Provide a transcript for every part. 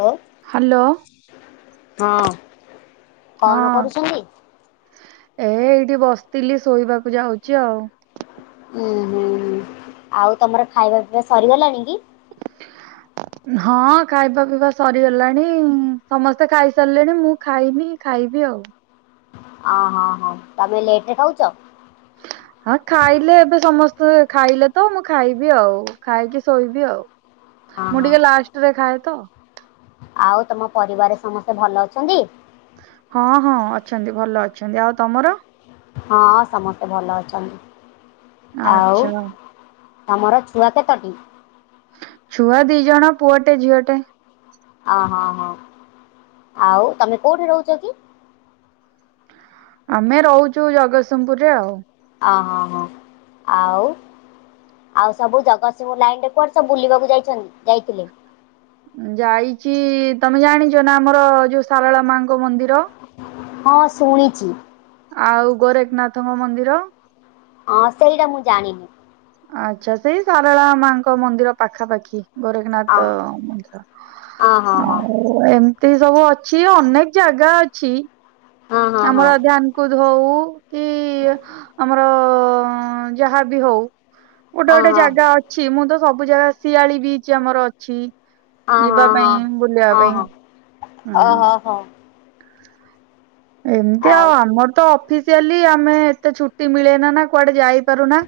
ହଁ ହ୍ୟାଲୋ। ହଁ। ହଁ ଏ ଏଇଠି ବସିଥିଲି ଶୋଇବାକୁ ଯାଉଛି ଆଉ। ଉ ହୁଁ ହୁଁ ଆଉ ତମର ଖାଇବା ପିଇବା ସରିଗଲାଣି କି? ହ ହଁ ଖାଇବା ପିଇବା ସରିଗଲାଣି ସମସ୍ତେ ଖାଇସାରିଲେଣି ମୁଁ ଖାଇନି ଖାଇବି ଆଉ। ଅ-ହଁ-ହଁ ତମେ ଲେଟ୍ ରେ ଖାଉଛ? ହୁଁ ହଁ ଖାଇଲେ ଏବେ ସମସ୍ତେ ଖାଇଲେ ତ ମୁଁ ଖାଇବି ଆଉ, ଖାଇକି ଶୋଇବି ଆଉ। ହଁ ମୁଁ ହଁ ଟିକେ ଲାଷ୍ଟରେ ଖାଏ ତ। ଆଉ ତମ ପରିବାର ସମସ୍ତେ ଭଲ ଅଛନ୍ତି? ହଁ-ହଁ ଅଛନ୍ତି ଭଲ ଅଛନ୍ତି, ଆଉ ତମର? ହଁ ସମସ୍ତେ ଭଲ ଅଛନ୍ତି ଆଉ ଆଚ୍ଛା ତମର ଛୁଆ କେତୋଟି? ଛୁଆ ଦି ଜଣ ପୁଅଟେ ଝିଅଟେ। ଅ-ହଁ-ହଁ ଆଉ ତମେ କୋଉଠି ରହୁଛ କି? ଆମେ ରହୁଛୁ ଜଗତସିଂହପୁରରେ ଆଉ। ଅଁ-ହଁ-ହଁ ଆଉ? ଆଉ ସବୁ ଜଗତସିଂହପୁର ଲାଇନରେ କୁଆଡେ ସବୁ ବୁଲିବାକୁ ଯାଇଛନ୍ତି ଯାଇଥିଲେ? ଉଁ ଯାଇଚି ତମେ ଜାଣିଛ ନା ଆମର ଯୋଉ ଶାରଳା ମାଆଙ୍କ ମନ୍ଦିର? ହଁ ଶୁଣିଚି। ଆଉ ଗୋରେଖନାଥଙ୍କ ମନ୍ଦିର। ଅଁ ସେଇଟା ମୁଁ ଜାଣିନି। ଆଚ୍ଛା ସେଇ ଶାରେଳା ମାଆଙ୍କ ମନ୍ଦିର ପାଖାପାଖି ଗୋରେ ଅ ନାଥ ମନ୍ଦିର ହଁ ହଁ ହଁ ହଁ ଆଉ ଓ ଏମିତି ସବୁ ଅଛି ଅନେକ ଜାଗା ଅଛି। ହଁ ହଁ ଆମର ଧ୍ୟାନକୁଦ ହଉ-ଉ-ଉ କି-ଇ-ଇ ଆମ ର-ଅ-ଅ ଯାହା ବି ହଉ ହଁ ଗୋଟେ-ଗୋଟେ ହଁ ଜାଗା ଅ ଛି ମୁଁ ତ ସବୁ ଜାଗା ଶିଆଳି ବିଚ୍ ଆମର ଅଛି। ହଁ ଯିବା ହଁ ପାଇଁ ବୁଲିବା ପାଇଁ ହଁ ହୁଁ‌। ହଁ ହଁ। ଓହୋ ହୋ ଏମିତି ଆଉ ଆମର ତ ଅଫିସିଆଲି ଆମେ ଏତେ ଛୁଟି ମିଳେନା ନା କୁଆଡେ ଯାଇପାରୁନା।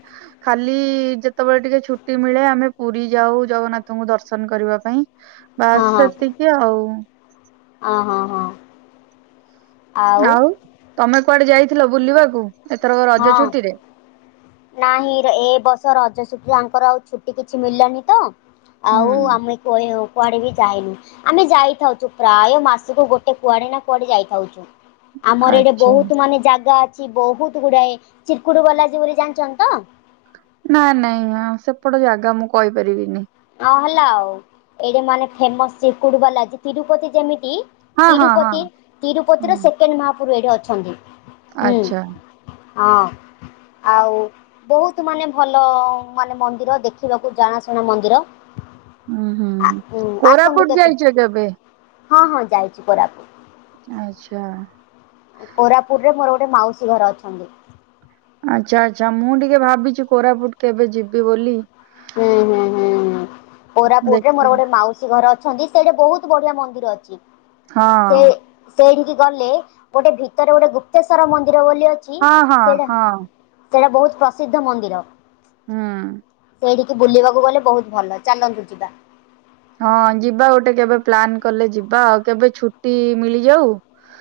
ଖାଲି-ଇ-ଇ ଯେତେବେଳେ ଟିକେ ଛୁଟି ମିଳେ ଆମେ ପୁରୀ ଯାଉ ଜଗନ୍ନାଥଙ୍କୁ ଦର୍ଶନ କରିବା ପାଇଁ। ବାସ୍ ସେତିକି ଆଉ। ଅଁ- ହଁ- ହଁ। ଆଉ ତମେ କୁଆଡେ ଯାଇଥିଲ ବୁଲିବାକୁ ଏଥରକ ରଜ ହଁ ଛୁଟିରେ? ନାହିଁ ରେ ଏବର୍ଷ ରଜ ଛୁଟିରେ ୟାଙ୍କର ଆଉ ଛୁଟି କିଛି ମିଳିଲାନି ତ। ଆଉ ହୁଁ। ଆମେ କୁଆଏ କୁଆଡେ ବି ଯାଇନୁ। ଆମେ ଯାଇଥାଇଛୁ ପ୍ରାୟ ମାସକୁ ଗୋଟେ କୁଆଡେ ନା କୁଆଡେ ଯାଇଥାଉଛୁ। ଆମର ଏଇଠି ଆଚ୍ଛା ବହୁତ ମାନେ ଜାଗା ଅଛି ବହୁତ ଗୁଡାଏ, ଚିରକୁଡ ବାଲାଜୀ ବୋଲି ଜାଣିଛନ୍ତି ତ? ନା ନାଇଁ ଉଁ ସେପଟ ଜାଗା ମୁଁ କଇପାରିବିନି। ଅ ହେଲା ଆଉ, ଏଇଠି ମାନେ ଫେମସ୍ ଚିରକୁଡ ବାଲାଜୀ ତିରୁପତି ଯେମିତି ହଁ ହଁ ହଁ। ତିରୁପତି ତିରୁପତିର ହୁଁ ସେକେଣ୍ଡ ମହାପୁରୁ ଏଇଠି ଅଛନ୍ତି। ହୁଁ। ଆଚ୍ଛା। ହଁ। ଆଉ ବହୁତ ମାନେ ଭଲ ମାନେ ମନ୍ଦିର ଦେଖିବାକୁ ଜଣାଶୁଣା ମନ୍ଦିର। ଉଁ ହୁଁ, ଆ ଉଁ କୋରାପୁଟ ଯାଇଛ କେବେ? ହ- ହଁ ଯାଇଛି କୋରାପୁଟ। ଆଚ୍ଛା। କୋରାପୁୁଟରେ ମୋର ଗୋଟେ ମାଉସୀ ଘର ଅଛନ୍ତି। ଆଚ୍ଛା-ଆଚ୍ଛା, ମୁଁ ଟିକେ ଭାବିଛି କୋରାପୁଟ କେବେ ଯିବି ବୋଲି। ଉଁ-ହୁଁ-ହୁଁ କୋରାପୁଟରେ ଦେଖି ମୋର ଗୋଟେ ମାଉସ୍ ସେ ଘରେ ଅଛନ୍ତି, ସେଇଠି ବହୁତ ବଢିଆ ମନ୍ଦିର ଅଛି ହଁ ସେ ସେଇଠିକି ଗଲେ ଗୋଟେ ଭିତରେ ଗୋଟେ ଗୁପ୍ତେଶ୍ଵର ମନ୍ଦିର ବୋଲି ଅଛି ହଁ ହଁ ସେଇଟ ହଁ ସେଇଟା ବହୁତ୍ ପ୍ରସିଦ୍ଧ ମନ୍ଦିର। ହୁଁ। ସେଇଠିକି ବୁଲିବାକୁ ଗଲେ ବହୁତ୍ ଭଲ ଚାଲନ୍ତୁ ଯିବା ହଁ ଯିବା ଗୋଟେ କେବେ ପ୍ଲାନ୍ କଲେ ଯିବା ଆଉ କେବେ ଛୁଟି ମିଳିଯାଉ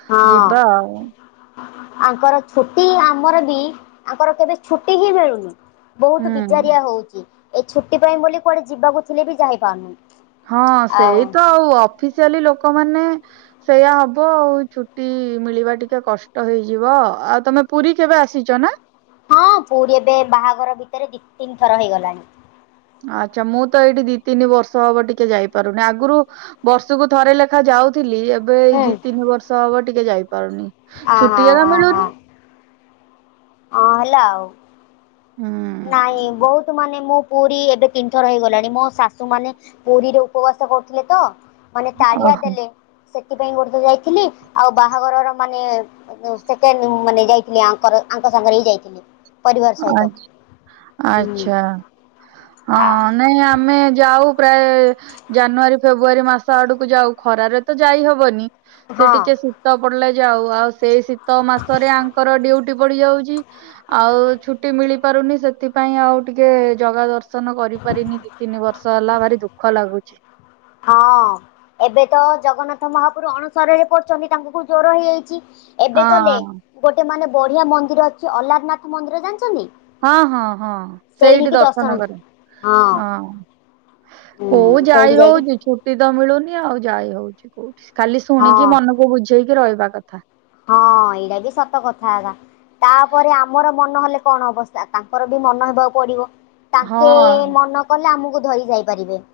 ହଁ। ଯିବା ଆଉ ଆଙ୍କର ଛୁଟି ଆମର ବି ତାଙ୍କର କେବେ ଛୁଟି ହିଁ ମିଳୁନି। ବହୁତ ହୁଁ। ବିଜାରିଆ ହଉଛି ଏ ଛୁଟି ପାଇଁ ବୋଲି କୁଆଡେ ଯିବାକୁ ଥିଲେ ବି ଯାଇ ପାରୁନି। ହଁ, ସେଇ ତ ଆଉ ଅଫିସିଆଲି ଲୋକମାନେ ସେଇୟା ହବ ଆଉ ଛୁଟି ମିଳିବା ଟିକେ କଷ୍ଟ ହେଇଯିବ ଆଉ ତମେ ପୁରୀ କେବେ ଆସିଛ ନା? ହଁ ପୁରୀ ଏବେ ବାହାଘର ଭିତରେ ଦି ତିନି ଥର ହେଇଗଲାଣି। ଆଛା ମୁଁ ତ ଏଇଠି ଦି ତିନି ବର୍ଷ ହବ ଟିକେ ଯାଇପାରୁନି ଆଗରୁ ବର୍ଷକୁ ଥରେ ଲେଖା ଯାଉଥିଲି ଏବେ ହୁଁ ଏଇ ଦି ତିନି ବର୍ଷ ହବ ଟିକେ ଯାଇପାରୁନି। ହଁ ହଁ ଛୁଟି ହେଲା ହଁ ହଁ ମିଳୁନି। ହଁ, ହେଲା ଆଉ। ହୁଁ। ନାଇଁ ବହୁତ ମାନେ ମୁଁ ପୁରୀ ଏବେ ତିନି ଥର ହେଇଗଲାଣି ମୋ ଶାଶୁ ମାନେ ପୁରୀରେ ଉପବାସ କରୁଥିଲେ ତ ମାନେ ତାଡିଆ ଓହୋ ଦେଲେ ସେଥିପାଇଁ ଗୋଟ ଥର ଯାଇଥିଲି ଆଉ ବାହାଘରର ମାନେ ସେକଣ୍ଡ ମାନେ ଯାଇଥିଲି ଆଙ୍କର ଆଙ୍କ ସାଙ୍ଗରେ ବି ଯାଇଥିଲି ପରିବାର ସହିତ ଆଚ୍ଛା। ହୁଁ। ଆଚ୍ଛା ହଁ ନାଇଁ ଆମେ ଯାଉ ପ୍ରାୟ ଜାନୁଆରୀ, ଫେବୃୁଆାରୀ ମାସ ଆଡକୁ ଯାଉ ଖରାରେ ତ ଯାଇ ହବନି। ସେ ହଁ। ଟିକେ ଶୀତ ପଡିଲେ ଯାଉ ଆଉ ସେଇ ଶୀତ ଶୀତ ମାସରେ ଆଙ୍କର ଡ୍ୟଉଟି ପଡିଯାଉଛି ଆଉ ଛୁଟି ମିଳି ପାରୁନି ସେଥିପାଇଁ ଆଉ ଟିକେ ଜଗା ଦର୍ଶନ କରିପାରିନି ଦି ତିନି ବର୍ଷ ହେଲା ଭାରି ଦୁଃଖ ଦୁଃଖ ଲାଗୁଛି। ହଁ। ଏବେ ତ ଜଗନ୍ନାଥ ମହାପୁର ଅଣୁସରରେ ପଡୁଛନ୍ତି ତାଙ୍କୁ ଜର ହେଇଯାଇଛି। ଏବେ ଗଲେ ହଁ ଗୋଟେ ମାନେ ବଢିଆ ମନ୍ଦିର ଅଛି ଅଲାରନାଥ ମନ୍ଦିର ଜାଣିଛନ୍ତି? ହଁ, ହଁ, ହଁ ସେଇଠି ଦର୍ଶନ କରି ହଁ। ହୁଁ କୋଉ ସେଇଠି ଯାଇ ଯାଇକି ହଉଛି ଛୁ ଛୁଟିତ ମିଳୁନି ଆଉ ଯାଇ ହଉଛି କୋଉଠି ଖାଲି ହଁ ଶୁଣିକି ମନକୁ ବୁଝେଇକି ରହିବା କଥା। ହଁ ଏଇଟା ବି ସତ କଥା ହେଲା ତାପରେ ଆମର ମନ ହେଲେ କଣ ହବ ତାଙ୍କର ବି ମନ ହେବାକୁ ପଡିବ। ତାଙ୍କେ ହଁ ମନ କଲେ ଆମକୁ ଧରି ଯାଇ ପାରିବେ।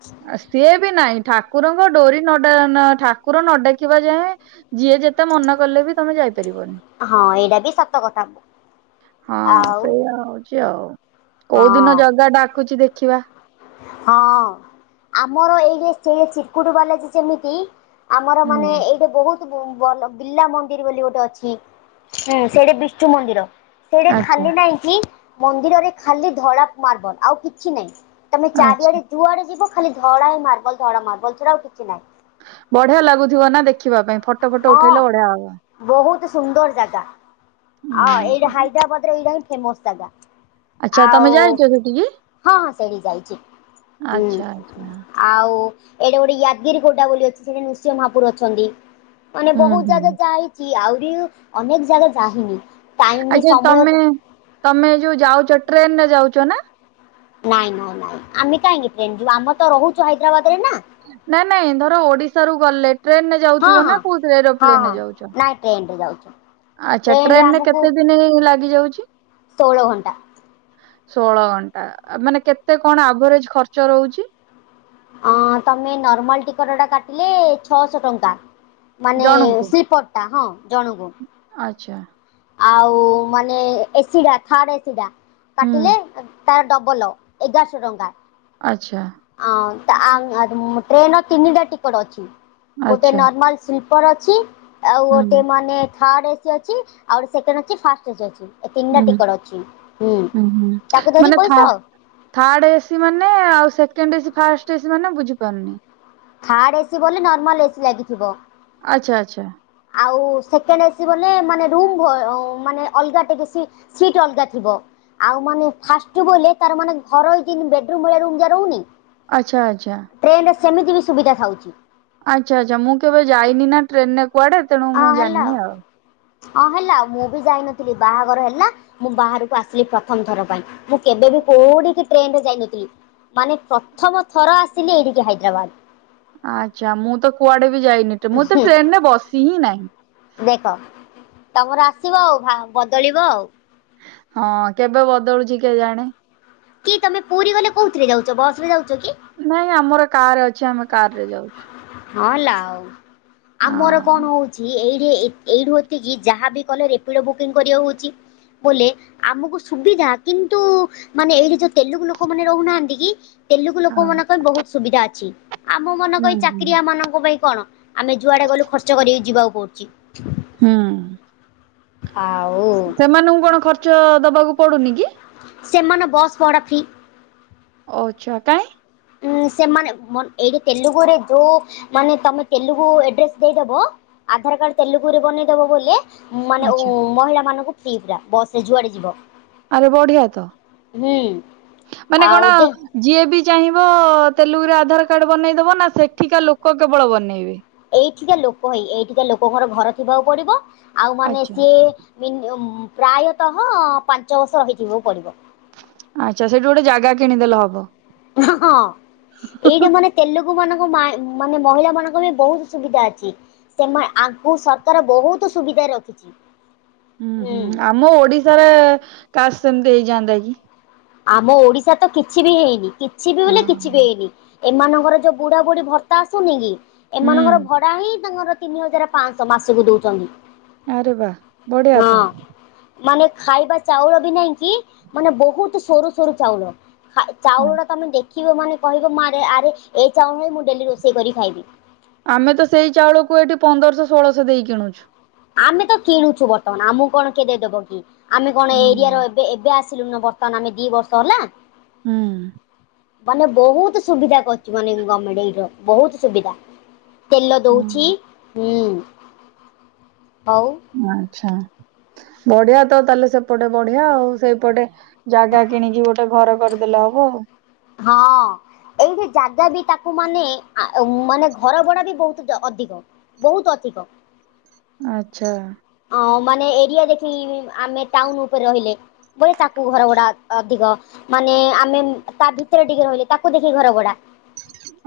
ସିଏ ବି ନାହିଁ ଠାକୁରଙ୍କ ଡୋରି ନ ଠାକୁର ନ ଡାକିବା ଯାଏଁ ଯିଏ ଯେତେ ମନ କଲେ ବି ତମେ ଯାଇପାରିବନି। ହଁ ଏଇଟା ବି ସତ କଥା ହଁ ଆଉ ସେଇଆ ହଉଛି ଆଉ କୋଉ ହଁ ଦିନ ଜଗା ଡାକୁଛି ଦେଖିବା ହଁ ଆମର ଏଇ ସେ ଚିକୁଟ ବାଲାଜୀ ଯେମିତି ଆମର ହୁଁ ମାନେ ଏ ଗଟେ ବହୁତ୍ ଭଲ - ବିଲଲା ମନ୍ଦିର ବୋଲି ଗୋଟେ ଅଛି ହୁଁ ସେଇଠି ବିଷ୍ଣୁ ମନ୍ଦିର [unintelligible] ସେଇଟା ଆଚ୍ଛା ଖାଲି ନାଇଁ କି ମନ୍ଦିରରେ ଖାଲି ଧଳା ମାର୍ବଲ ଆଉ କିଛି ନାଇଁ। ତମ ଆଚ୍ଛା। ଚାରିଆଡ଼େ ଜୁଆଡେ ଯିବ ଖାଲି ଧଳା ହି ମାର୍ବଲ ଧଳା ମାର୍ବଲ ସେଇଟା ଆଉ କିଛି ନାହିଁ। ବଢିଆ ଲାଗୁଥିବ ନା ଦେଖିବା ପାଇଁ ଫଟୋ ଫଟୋ ହଁ ଉଠେଇଲେ ବଢିଆ ହବା। ବହୁତ ସୁନ୍ଦର ଜାଗା ଆଉ ଏଇଟା ହୁଁ। ହାଇଦ୍ରାବାଦରେ ଏଇଟା ହିଁ ଫେମସ ଜାଗା। ଆଚ୍ଛା ଆଉ ତମେ ଯାଇଛ ହଁ, ସେଠିକି ହଁ ସେଇଠି ଯାଇଚି ଆଚ୍ଛା ହୁଁ। ଆଚ୍ଛା ଆଉ ଏଇଡ଼େ ଗୋଟେ ୟାଗିରି ଖୋଡ଼ା ବୋଲି ଅଛି ସେଇଠି ନୃସିଂହ ମହାପୁର ଅଛନ୍ତି।। ମାନେ ହୁଁ ବହୁତ ହୁଁ ଜାଗା ଯାଇଚି ଆହୁରି ଅନେକ ଜାଗା ଯାାହିନି। ଆଜା ତମେ ତମେ ଯୋଉ ଯାଉଚ ଟ୍ରେନ ରେ ଯାଉଚ ନା। ନାଇଁ, ନାଇଁ, ନାଇଁ ଆମେ କାହିଁକି ଟ୍ରେନ ଯିବୁ ଆମ ତ ରହୁଚୁ ହାଇଦ୍ରାବାଦ ରେ ନା। ନାଇଁ, ନାଇଁ ଧର ଓଡ଼ିଶା ରୁ ଗଲେ ଟ୍ରେନରେ ଯାଉଥିବ ନା କୋଉ ଧି ଏରୋପ୍ଲେନରେ ଯାଉଚ। ଆଁ ଟ୍ରେନରେ ଯାଉଚୁ। ଆଚ୍ଛା ଟ୍ରେନରେ କେତେ ଦିନ ଲାଗି ଯାଉଚି। ଷୋଳ ଘଣ୍ଟା। ଷୋଳ ଘଣ୍ଟା ମାନେ କେତେ କଣ ଆଭରେଜ ଖର୍ଚ୍ଚ ରହୁଚି। ଆଁ ତମେ ନର୍ମାଲ ଟିକଟଟା କାଟିଲେ ଛଅଶହ ଟଙ୍କା ମାନେ ଜଣଙ୍କୁ? ସ୍ଲିପର୍ ହଁ ଜଣକୁୁ। ଆଚ୍ଛା। ଆଉ ମାନେ ଏସିଡ଼ା ଥାର୍ଡ ଏସିଡ଼ା ହୁଁ କାଟିଲେ ତାର ଡବଲ ଏଗାରଶ ଟଙ୍କା। ଆଚ୍ଛା। ଆଁ, ଆଁ ଟ୍ରେନର ତିନିଟା ଟିକଟ ଅଛି ଗୋଟେ ଆଚ୍ଛା ନର୍ମାଲ ସ୍ଲିପର୍ ଅଛି ଆଉ ଗୋଟେ ହୁଁ ମାନେ ଥାର୍ଡ଼ ଏସିି ଅଛି ଆଉ ଗୋଟେ ସେକେଣ୍ଡ ଅଛି ଫାଷ୍ଟ ଏସି ଅଛି। ଏ ତିନିଟା ହୁଁ ଟିକଟ ଅଛି ହୁଁ ହୁଁ ତାକୁ ଧରି ମାନେ ଥା ପଇସା ଥାର୍ଡ ଏସିି ମାନେ ଆଉ ସେକେଣ୍ଡ ଏସି ଫାର୍ଷ୍ଟ ଏସି ମାନେ ବୁଝି ପାରୁନି। ଥାର୍ଡ଼ ଏସି ବୋଲି ନର୍ମାଲ ଏସି ଲାଗିଥିବ। ଆଚ୍ଛା, ଆଚ୍ଛା। ଆଉ ସେକେଣ୍ଡ ଏସି ବୋଲେ ମାନେ ରୁମ୍ ଭମ୍ ମାନେ ଅଲଗାେ ବି ସିଟ୍ ଅଲଗା ଥିବ‌। ଆଉ ମାନେ ଫାଷ୍ଟ ବୋଲେ ତାର ମାନେ ଘରେଇ ତିନି ବେଡ଼ ରୁମ ରହୁନି। ଆଚ୍ଛା, ଆଚ୍ଛା। ଟ୍ରେନରେ ସେମିତି ବି ସୁବିଧା ଖାଉଚି। ଆଚ୍ଛା, ଆଚ୍ଛା ମୁଁ କେବେ ଯାଇନି ନା ଟ୍ରେନ ରେ କୁଆଡ଼େ। ହଁ ହେଲା, ହଁ ହେଲା ମୁଁ ବି ଯାଇନଥିଲି ବାହାଘର ହେଲା। ମୁଁ ବାହାରକୁ ଆସିଲି ପ୍ରଥମ ଥର ପାଇଁ ମୁଁ କେବେବି କୋଉଠିକି ଟ୍ରେନରେ ଯାଇନଥିଲି। ମାନେ ପ୍ରଥମ ଥର ଆସିଲି ଏଇଠିକି ହାଇଦ୍ରାବାଦ। ଆଚ୍ଛା ମୁଁ ତ କୁଆଡ଼େ ବି ଯାଇନି ମୁଁ ତ ହୁଁ ଟ୍ରେନରେ ବସି ହିଁ ନାହିଁ। ଦେଖ ତମର ଆସିବ ଆଉ ବଦଳିବ ଆଉ। ହଁ କେବେ ବଦଳୁଚି କେ ଜାଣେ। କି ତମେ ପୁରୀ ଗଲେ କୋଉଥିରେ ଯାଉଚ ବସ ରେ ଯାଉଚ କି? ନାଇଁ ଆମର କାର ଅଛି ଆମେ କାର ରେ ଯାଉଚୁ। ହଁ ହେଲା ଓ ଆଉ ଆମର ହଁ କଣ ହଉ ଏଇରେ ଏଇ ଏଇଠୁ ଏତିକି ଯାହାବି କଲେ ରେପିଡ଼ ବୁକିଂ କରିବା ହେଉଛି ବୋଲେ ଆମକୁ ସୁବିଧା କିନ୍ତୁ ମାନେ ଏଇଠି ଯୋଉ ତେଲୁଗୁ ଲୋକ ମାନେ ରହୁନାହାନ୍ତି କି? ତେଲୁଗୁ ଲୋକ ହଁ। ମନେ ପାଇଁ ବହୁତ ସୁବିଧା ଅଛି ଆମ ମନେ କ ହୁଁ ହୁଁ। ଚାକିରିଆ ମାନଙ୍କ ପାଇଁ କଣ? ଆମେ ଯୁଆଡ଼େ ଗଲୁ ଖର୍ଚ୍ଚ କରିକି ଯିବାକୁ ପଡୁଚି। ହୁଁ। ଆଓ। ସେମାନଙ୍କୁ କଣ ଖର୍ଚ। ଖର୍ଚ୍ଚ ଦବାକୁ ପଡୁନି କି? ସେମାନେ ବସ୍ ପଡ଼ା ଫି ଓଚ୍ଛା କାଇଁ? ଉଁ ସେମାନେ ମୋତେ ଏଇଠି ତେଲୁଗୁରେ ଯୋଉ ମାନେ ତମେ ତେଲୁଗୁ ଏଡ୍ରେସ ଦେଇଦବ ଆଧାର କାର୍ଡ ତେଲୁଗୁ ରେ ବନେଇଦବ ବୋଲେ ମାନେ ଆଚ୍ଛା। ଉଁ ମହିଳା ମାନଙ୍କୁ ଫ୍ରି ପା ବସେ ଯୁଆଡେ ଯିବ। ଆରେ ବଢିଆ ତ ହୁଁ। ମାନେ ଆଉ କଣ? ଯେ ଯିଏ ବି ଚାହିଁବ ତେଲୁଗୁରେ ଆଧାର କାର୍ଡ ବନେଇ ଦବ ନା ସେଠିକା ଲୋକ କେବଳ ବନେଇବେ? ଏଇଠିିକା ଲୋକ ହିଁ ଏଇଠିିକା ଲୋକଙ୍କର ଘର ଥିବାକୁ ପଡିବ ଆଉ ମାନେ ଆଚ୍ଛା। ସିଏ ମିନିମ ପ୍ରାୟତଃ ପାଞ୍ଚ ବର୍ଷ ହେଇଯିବ ପଡ଼ିବ। ଆଚ୍ଛା ସେଇଠୁ ଗୋଟେ ଜାଗା କିଣିଦେଲେ ହବ। ହ ହଁ ଏଇଟା ମାନେ। ତେଲୁଗୁ ମାନଙ୍କ ମାନେ ମହିଳା ମାନଙ୍କ ବି ବହୁତ ସୁବିଧା ଅଛି। ସେମାନେ ୟାଙ୍କୁ ସରକାର ବହୁତ ସୁବିଧାରେ ରଖିଛି। ଉଁ ହୁଁ ଆମ ଓଡିଶାରେ କାଶ ସେମତି ହେଇଯାଆନ୍ତା କି। ଆମ ଓଡିଶାରେ ତ କିଛି ବି ହେଇନି କିଛି ବି ବଲେ ହଁ କିଛି ବି ହେଇନି। ଏମାନଙ୍କର ଯୋଉ ବୁଢା ବୁଢୀ ଭର୍ତ୍ତା ଆସୁନି କି ଏମାନଙ୍କର ହୁଁ। ଭଡା ହିଁ ତାଙ୍କର ତିନି ହଜାର ପାଞ୍ଚଶହ ମାସକୁ ଦଉଛନ୍ତି। ଆରେ ବା ବଢିଆ ତ ହଁ ମାନେ ଖାଇବା ଚାଉଳ ବି ନାଇଁ କି ମାନେ ବହୁତ ସରୁ ସରୁ ଚାଉଳ। ଚାଉଳ ଟା ତମେ ଦେଖିବ ମାନେ କହିବ ଆରେ ଏଇ ଚାଉଳ ମୁଁ ଡେଲି ରୋଷେଇ କରି କି ଖାଇବି। ଆମେ ତ ସେଇ ଚାଉଳକୁ ଏଠି ପନ୍ଦରଶହ ଷୋହଳଶହ ଦେଇ କିଣୁଛୁ। ଆମେ ତ କିଣୁଛୁ ବର୍ତ୍ତମାନ ଆମକୁ କଣ କେ ଦେଇଦବ କି ଆମେ କଣ ହୁଁ। ଏରିଆ ର? ଏବେ ଆସିଲୁ ବର୍ତ୍ତମାନ ଆମେ ଦି ବର୍ଷ ହେଲା। ହୁଁ। ମାନେ ବହୁତ ସୁବିଧା କରୁଛି ମାନେ ଗମେଣ୍ଟ ଏଇ ବହୁତ ସୁବିଧା। ତେଲ ହୁଁ। ଦଉଛି ହୁଁ। ଆଉ। ଆଛା ବଢିଆ ତ ତାହେଲେ ସେପଟେ ବଢିଆ ଆଉ ସେପଟେ। ଜାଗା କିଣିକି ଗୋଟେ ଘର କରିଦେଲେ ହବ ଆଉ। ହଁ। ଏଇଠି ଜାଗା ବି ତାକୁ ମାନେ ମାନେ ଘର ଭଡା ବି ବହୁତ ଅଧିକ। ବହୁତ ଅଧିକ। ଆଛା ଅ ମାନେ ଏରିଆ ଦେଖି ଆମେ ଟାଉନ ଉପରେ ରହିଲେ। ଫୁଣି ତାକୁ ଘର ଗୁଡା ଅଧିକ। ମାନେ ଆମେ ତା ଭିତରେ ଟିକେ ରହିଲେ ତାକୁ ଦେଖି ଘର ଭଡା।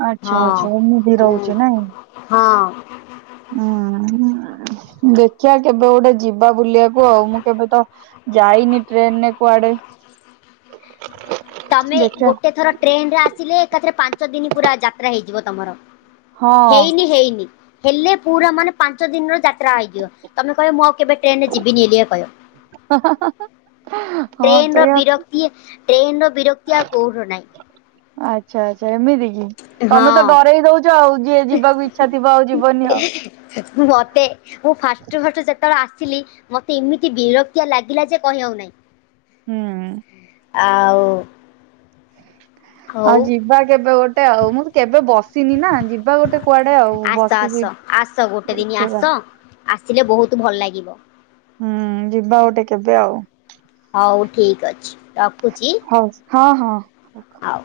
ଆଚ୍ଛା ହଁ। ଆଚ୍ଛା ମୁଁ ବି ହୁଁ ରହୁଛି ନାଇଁ। ହଁ। ହୁଁ ଦେଖିବା କେବେ ଗୋଟେ ଯିବ। ଯିବା ବୁଲିବାକୁ ଆଉ ମୁଁ କେବେ ତ ଯାଇନି ଟ୍ରେନରେ କୁଆଡେ। [inaudible] ତମେ ଦେଖିଆ ଗୋଟେ ଥର ଟ୍ରେନ ରେ ଆସିଲେ ଏକାଥରେ ପାଞ୍ଚ ଦିନ ପୁରା ଯାତ୍ରା ହେଇଯିବ ତମର। ହଁ ହେଇନି ହେଇନି ହେଲେ ପୁରା ମାନେ ପାଞ୍ଚ ଦିନର ଯାତ। ଟ୍ରାଇ ଦିଅ, ତମେ କହିବ ମୁଁ ଆଉ କେବେ ଟ୍ରେନ ରେ ଯିବିନି ଏରିଆ କହିବ। ହ ହ ହ ହ। ହ। ଟ୍ରେନ ର ବିରକ୍ତି ଟ୍ରେନ ର। ବିରକ୍ତି ଆଉ କୋଉ। ନାଇଁ। ଆଚ୍ଛା ଆଚ୍ଛା ଏମିତି କି, ତମେ ତ ହଁ। ଡରେଇ ଦଉଚ ଆଉ। ଯିଏ ଯିବାକୁ ଇଚ୍ଛା ଥିବ ଆଉ ଯିବନି ଆଉ। ମତେ, ମୁଁ ଫାଷ୍ଟୁ ଫାଷ୍ଟୁ ଯେତବଳେ ଆସିଲି ମତେ। ଏମିତି ବିରକ୍ତିଆ ଲାଗିଲା ଯେ କହିହଉ ନାହିଁ। ହୁଁ। ଆଉ। ହଉ ଆଉ ଯିବା କେବେ ଗୋଟେ ଆଉ, ମୁଁ ତ କେବେ ବସ। ସିନି ନା ଯିବା ଗୋଟେ କୁଆଡେ ଆଉ ଆସ ଆସ ବସିକି ଆସ ଗୋଟେ ଦିନ ଆସ। ଦେଖିବା। ଆସିଲେ ବହୁତୁ ଭଲ ଲାଗିବ। ହୁଁ, ଯିବା ଗୋଟେ କେବେ ଆଉ। ହଉ ଠିକ୍ ଅଛି ରଖୁଚି। ହଉ, ହଁ ହଁ। ଆଉ।